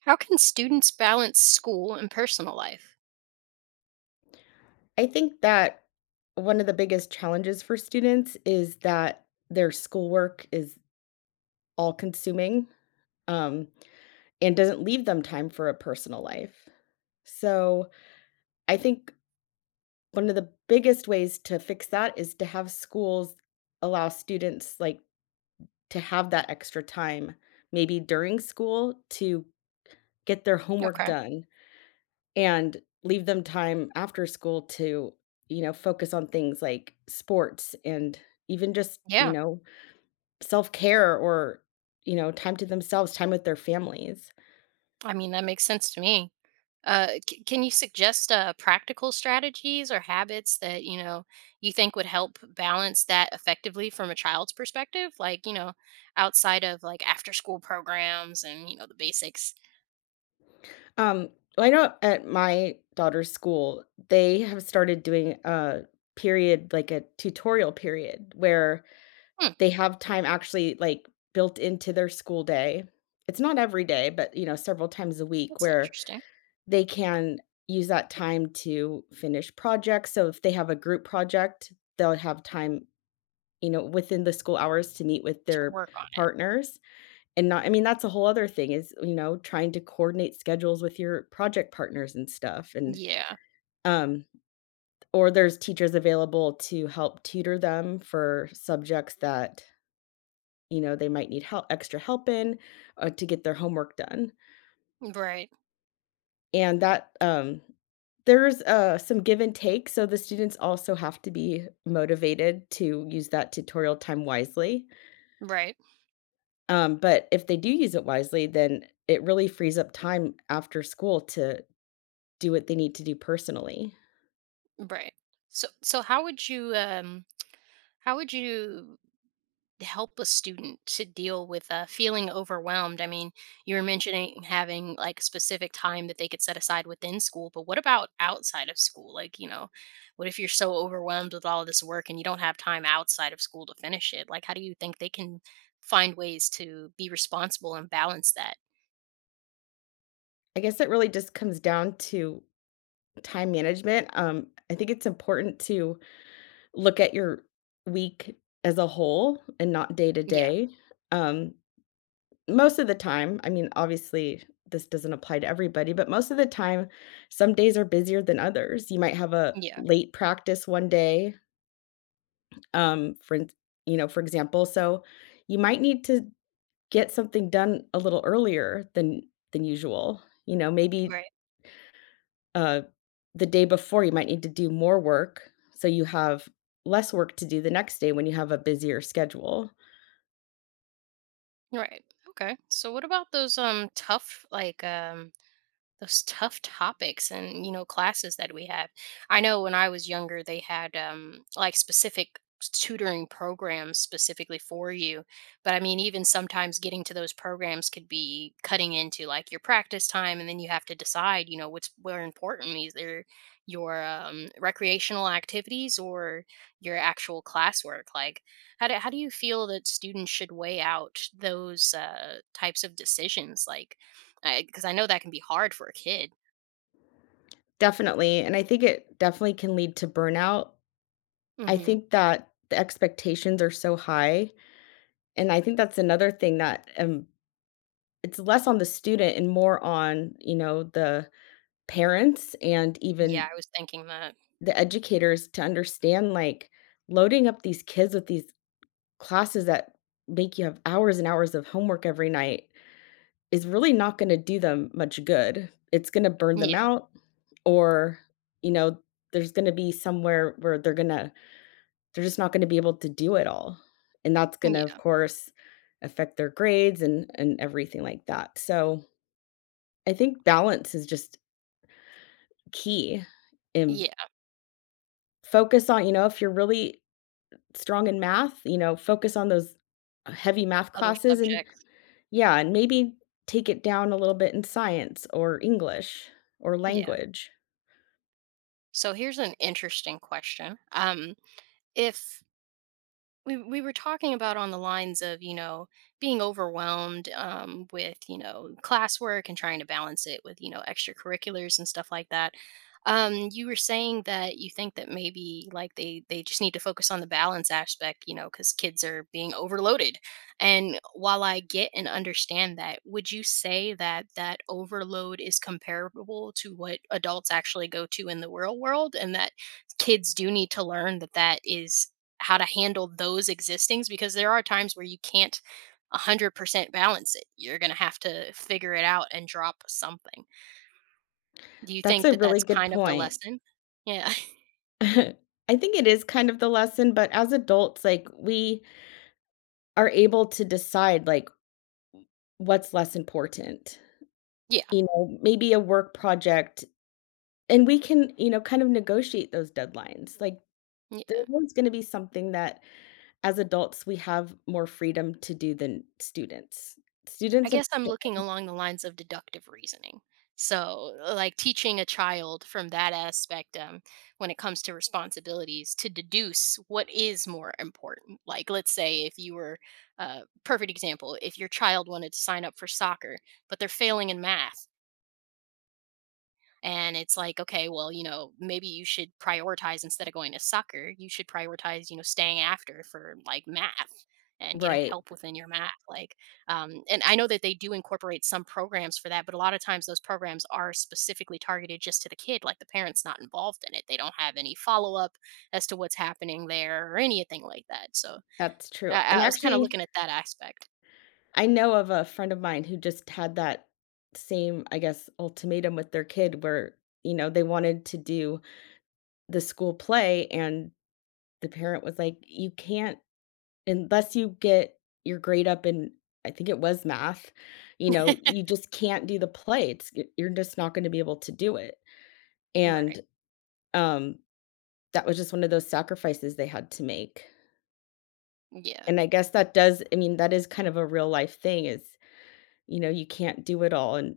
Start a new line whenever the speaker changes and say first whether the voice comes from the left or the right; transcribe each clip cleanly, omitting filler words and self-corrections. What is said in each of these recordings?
right: How can students balance school and personal life?
left: I think that one of the biggest challenges for students is that their schoolwork is all consuming, um, and doesn't leave them time for a personal life. So, I think one of the biggest ways to fix that is to have schools allow students, like, to have that extra time, maybe during school to get their homework
right: Okay.
left: done and leave them time after school to, focus on things like sports and even just, you
right: Yeah,
left: know, self-care or, time to themselves, time with their families.
right: I mean, that makes sense to me. Can you suggest practical strategies or habits that you think would help balance that effectively from a child's perspective? Like, outside of like after-school programs and the basics.
left: Um, I know at my daughter's school, they have started doing a period, like a tutorial period where
right: Hmm,
left: they have time actually, like, built into their school day. It's not every day, but, you know, several times a week
right: that's
left: where
right: interesting
left: they can use that time to finish projects, so if they have a group project, they'll have time, you know, within the school hours to meet with
right: to
left: their
right: work on
left: partners. And not I mean, that's a whole other thing is, you know, trying to coordinate schedules with your project partners and stuff.
right: it.
left: and,
right: Yeah,
left: um or there's teachers available to help tutor them for subjects that you know, they might need help extra help in, to get their homework done.
right: right,
left: And that, there's, some give and take, so the students also have to be motivated to use that tutorial time wisely.
right: right,
left: But if they do use it wisely, then it really frees up time after school to do what they need to do personally.
right: right. So, how would you how would you help a student to deal with feeling overwhelmed? I mean, you were mentioning having like specific time that they could set aside within school, but what about outside of school? Like, what if you're so overwhelmed with all of this work and you don't have time outside of school to finish it? Like, how do you think they can find ways to be responsible and balance that?
left: I guess it really just comes down to time management. I think it's important to look at your week as a whole and not day to
right: Yeah,
left: day. Um, Most of the time, I mean, obviously, this doesn't apply to everybody, but most of the time, some days are busier than others. You might have a
right: yeah,
left: late practice one day, for ins you know, for example, so you might need to get something done a little earlier than usual. You know, maybe,
right: right,
left: uh, the day before, you might need to do more work, so you have less work to do the next day when you have a busier schedule.
right: right. Okay. So, what about those tough topics and classes that we have. I know when I was younger they had like specific tutoring programs specifically for you, but I mean even sometimes getting to those programs could be cutting into like your practice time, and then you have to decide what's more important, either your recreational activities or your actual classwork. Like, how do you feel that students should weigh out those types of decisions, like, because I know that can be hard for a kid.
left: Definitely, and I think it definitely can lead to burnout. I
right: Mhm.
left: think that the expectations are so high, and I think that's another thing that, it's less on the student and more on, you know, the parents and
right: Yeah,
left: even
right: I was thinking that.
left: the educators to understand, like, loading up these kids with these classes that make you have hours and hours of homework every night is really not gonna do them much good. It's gonna burn them
right: Yeah,
left: out or, you know, there's gonna be somewhere where they're gonna they're just not gonna be able to do it all, and that's gonna, of
right: yeah,
left: course, affect their grades and everything like that. So, I think balance is just key and
right: yeah,
left: focus on you know, if you're really strong in math, you know, focus on those heavy math
right: other
left: classes. And
right: subjects.
left: yeah, and maybe take it down a little bit in science or English or
right: Yeah.
left: language.
right: So here's an interesting question. If we were talking about on the lines of, being overwhelmed, with, classwork and trying to balance it with, extracurriculars and stuff like that, you were saying that you think that maybe like they just need to focus on the balance aspect, because kids are being overloaded. And while I get and understand that, would you say that that overload is comparable to what adults actually go to in the real world, and that kids do need to learn that that is how to handle those existings, because there are times where you can't 100% balance it. You're going to have to figure it out and drop something. Do you
left: That's
right: think
left: a
right: that
left: really
right: that's
left: good
right: kind of the
left: point.
right: lesson? Yeah.
left: I think it is kind of the lesson, but as adults, like, we are able to decide, like, what's less important.
right: Yeah.
left: You know, maybe a work project, and we can, you know, kind of negotiate those deadlines. Like,
right: Yeah.
left: there's always gonna be something that, as adults, we have more freedom to do than students.
right: I
left: Students,
right: guess I'm
left: unfortunately.
right: looking along the lines of deductive reasoning. So, like teaching a child from that aspect, when it comes to responsibilities to deduce what is more important. Like, let's say if you were, perfect example, if your child wanted to sign up for soccer, but they're failing in math. And it's like, okay, well, maybe you should prioritize. Instead of going to soccer, you should prioritize staying after for like math and getting
left: Right,
right: help within your math, like, and I know that they do incorporate some programs for that, but a lot of times those programs are specifically targeted just to the kid, like the parents not involved in it, they don't have any follow-up as to what's happening there or anything like that. So
left: that's true,
right: i,
left: and
right: I was kind of
left: actually
right: looking at that aspect.
left: I know of a friend of mine who just had that same, I guess, ultimatum with their kid where, you know, they wanted to do the school play and the parent was like, "You can't unless you get your grade up in." I think it was math. You know, "You just can't do the play. It's y you're just not gonna be able to do it."
right: Right.
left: And, um, that was just one of those sacrifices they had to make.
right: Yeah.
left: And I guess that does I mean, that is kind of a real life thing is, you know, you can't do it all. And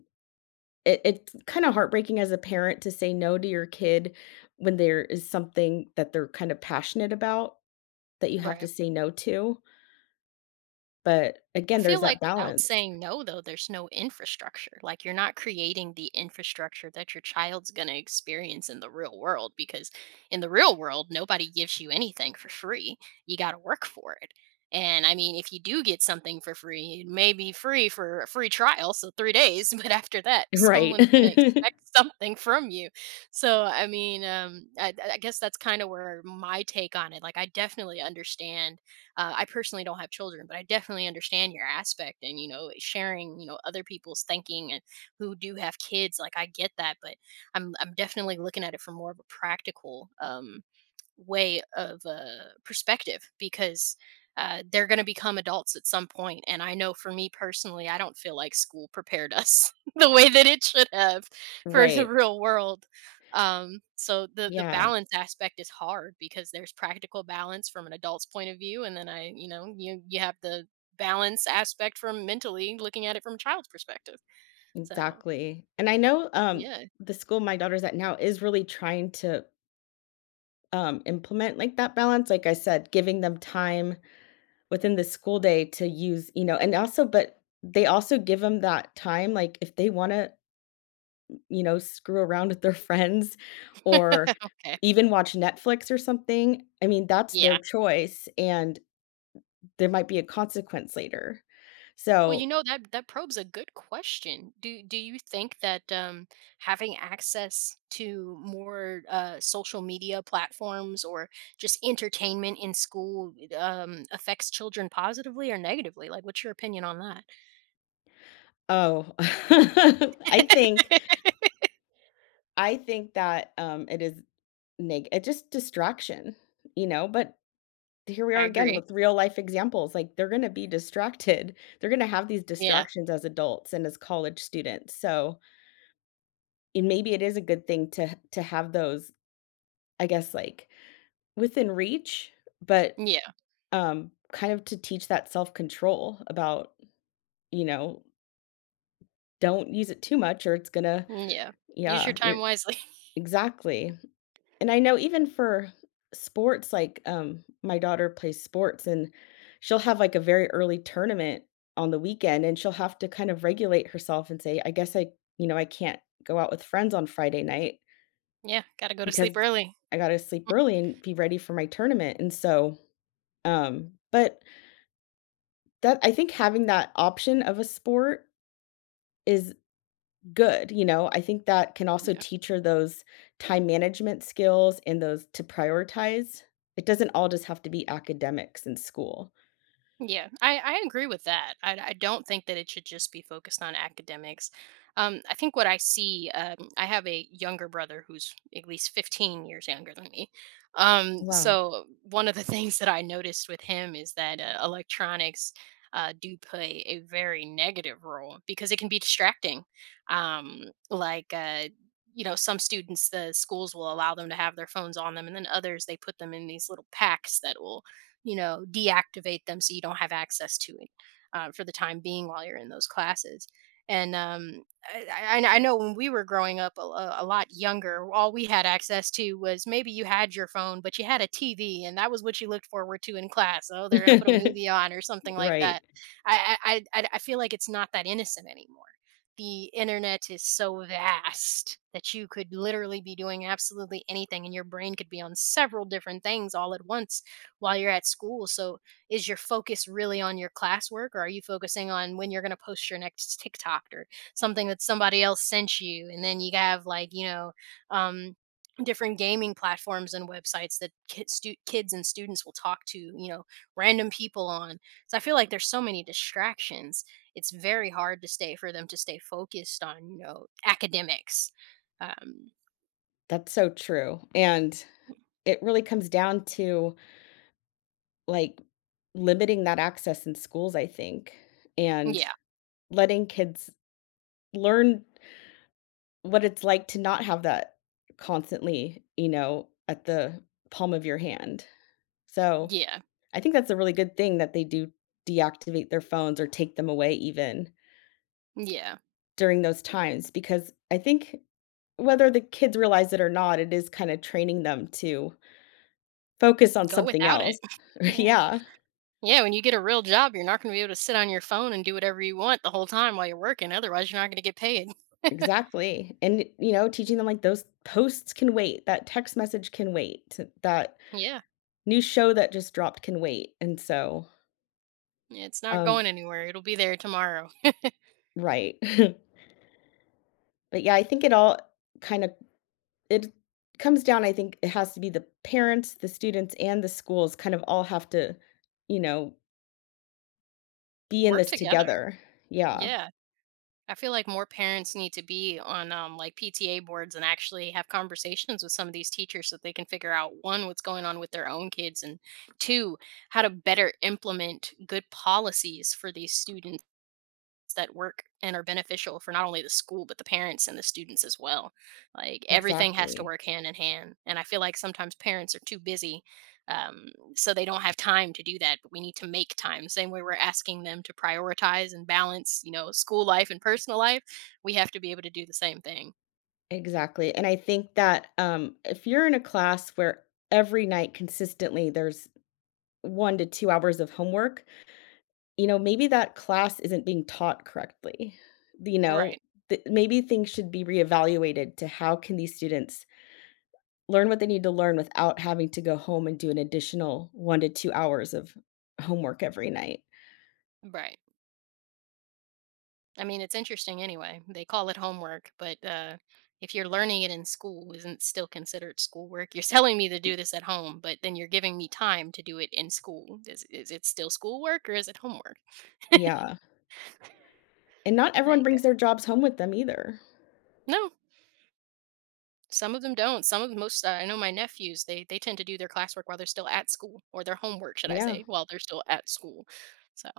left: it's kinda heartbreaking as a parent to say no to your kid when there is something that they're kind of passionate about that you have to
right: Right.
left: say no to, but
right: I
left: again, there's
right: feel like
left: that
right: without
left: balance.
right: saying no, though, there's no infrastructure. Like, you're not creating the infrastructure that your child's going to experience in the real world, because in the real world, nobody gives you anything for free. You got to work for it. And I mean, if you do get something for free, it may be free for a free trial, so 3 days, but after that,
left: Right.
right: someone's going to expect something from you. So, I mean, I guess that's kind of where my take on it. Like, I definitely understand, I personally don't have children, but I definitely understand your aspect, and sharing, other people's thinking, and who do have kids. Like, I get that, but I'm definitely looking at it from more of a practical way of perspective, because they're going to become adults at some point. And I know for me personally, I don't feel like school prepared us the way that it should have for the
left: Right.
right: real world. So the
left: Yeah,
right: balance aspect is hard because there's practical balance from an adult's point of view, and then I, you know, you have the balance aspect from mentally looking at it from a child's perspective. So
left: exactly. And I know,
right: yeah,
left: the school my daughter's at now is really trying to, implement, like, that balance, like I said, giving them time within the school day to use, and also but they also give them that time, like, if they wanna you know, screw around with their friends or
right: okay,
left: even watch Netflix or something, I mean, that's their
right: yeah.
left: choice, and there might be a consequence later.
right: Well, you
left: So
right: know that that probes a good question. Do you think that, having access to more social media platforms or just entertainment in school, affects children positively or negatively? Like, what's your opinion on that?
left: oh, I think I think that, it is neg it's just distraction, you know, but here we
right: I
left: are again
right: agree.
left: with real life examples, like, they're gonna be distracted. They're gonna have these
right: Yeah.
left: distractions as adults and as college students, so, and maybe it is a good thing to have those, I guess, like, within reach, but,
right: Yeah.
left: kind of to teach that self-control about, you know, don't use it too much or it's gonna
right: Yeah. Use your
left: yeah, you're
right: time wisely.
left: exactly. And I know even for sports, like, my daughter plays sports and she'll have, like, a very early tournament on the weekend, and she'll have to kind of regulate herself and say, "I guess I you know, I can't go out with friends on Friday night
right: Yeah. Got to go to sleep
left: because
right: early.
left: I gotta sleep early and be ready for my tournament." And so, but that I think having that option of a sport is good, you know, I think that can also
right: Yeah.
left: teach her those time management skills and those to prioritize. It doesn't all just have to be academics in school.
right: Yeah, I agree with that. I don't think that it should just be focused on academics. I think what I see, I have a younger brother who's at least 15 years younger than me. Um,
left: Wow.
right: so, one of the things that I noticed with him is that electronics do play a very negative role because it can be distracting. Um, like, some students, the schools will allow them to have their phones on them, and then others, they put them in these little packs that will, deactivate them, so you don't have access to it for the time being while you're in those classes. And I know when we were growing up a lot younger, all we had access to was maybe you had your phone, but you had a TV, and that was what you looked forward to in class. Oh, they're going to put a movie on or something like
left: Right.
right: that. I feel like it's not that innocent anymore. The internet is so vast that you could literally be doing absolutely anything, and your brain could be on several different things all at once while you're at school. So is your focus really on your classwork, or are you focusing on when you're going to post your next TikTok or something that somebody else sent you? And then you have like, um, different gaming platforms and websites that kids and students will talk to, you know, random people on. So I feel like there's so many distractions. It's very hard to stay for them to stay focused on, academics. Um,
left: That's so true, and it really comes down to, like, limiting that access in schools, I think, and
right: yeah,
left: letting kids learn what it's like to not have that constantly, you know, at the palm of your hand. So,
right: yeah,
left: I think that's a really good thing that they do deactivate their phones or take them away even
right: yeah.
left: during those times because I think whether the kids realize it or not, it is kinda training them to focus on
right: Go
left: something
right: without it.
left: else.
right: Yeah.
left: Yeah,
right: Yeah, when you get a real job, you're not going to be able to sit on your phone and do whatever you want the whole time while you're working. Otherwise, you're not going to get paid.
left: exactly, and, you know, teaching them, like, those posts can wait, that text message can wait, that
right: Yeah,
left: new show that just dropped can wait, and so,
right: it's not
left: um
right: going anywhere. It'll be there tomorrow.
left: right. But yeah, I think it all kind of it comes down, I think it has to be the parents, the students, and the schools kind of all have to, you know, be in
right: Work
left: this
right: together.
left: together. Yeah,
right: Yeah. I feel like more parents need to be on, like PTA boards and actually have conversations with some of these teachers so that they can figure out, one, what's going on with their own kids, and two, how to better implement good policies for these students that work and are beneficial for not only the school but the parents and the students as well. Like, everything has to
left: exactly.
right: work hand in hand, and I feel like sometimes parents are too busy, um, so they don't have time to do that. But we need to make time. Same way we're asking them to prioritize and balance, you know, school life and personal life. We have to be able to do the same thing.
left: Exactly. And I think that if you're in a class where every night consistently there's 1 to 2 hours of homework, you know, maybe that class isn't being taught correctly. You know,
right: Right.
left: maybe things should be reevaluated to how can these students learn what they need to learn without having to go home and do an additional 1 to 2 hours of homework every night.
right: Right. I mean, it's interesting anyway. They call it homework, but if you're learning it in school, isn't it still considered schoolwork? You're telling me to do this at home, but then you're giving me time to do it in school. Is it still schoolwork or is it homework?
left: Yeah, and not everyone
right: Like,
left: brings their jobs home with them either.
right: no, some of them don't. Some of Most, I know my nephews, they tend to do their classwork while they're still at school, or their homework, should I
left: Yeah,
right: say, while they're still at school. So.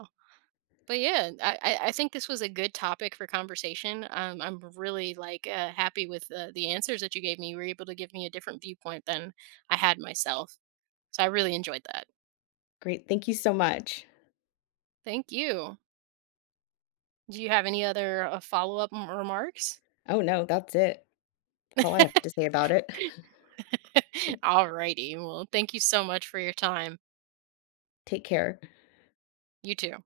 right: But yeah, I think this was a good topic for conversation. I'm really like, happy with, the answers that you gave me. You were able to give me a different viewpoint than I had myself. So I really enjoyed that.
left: great, thank you so much.
right: Thank you. Do you have any other follow up remarks?
left: Oh, no, that's it. That's all I have to say about it.
right: Alrighty. Well, thank you so much for your time.
left: Take care.
right: You too.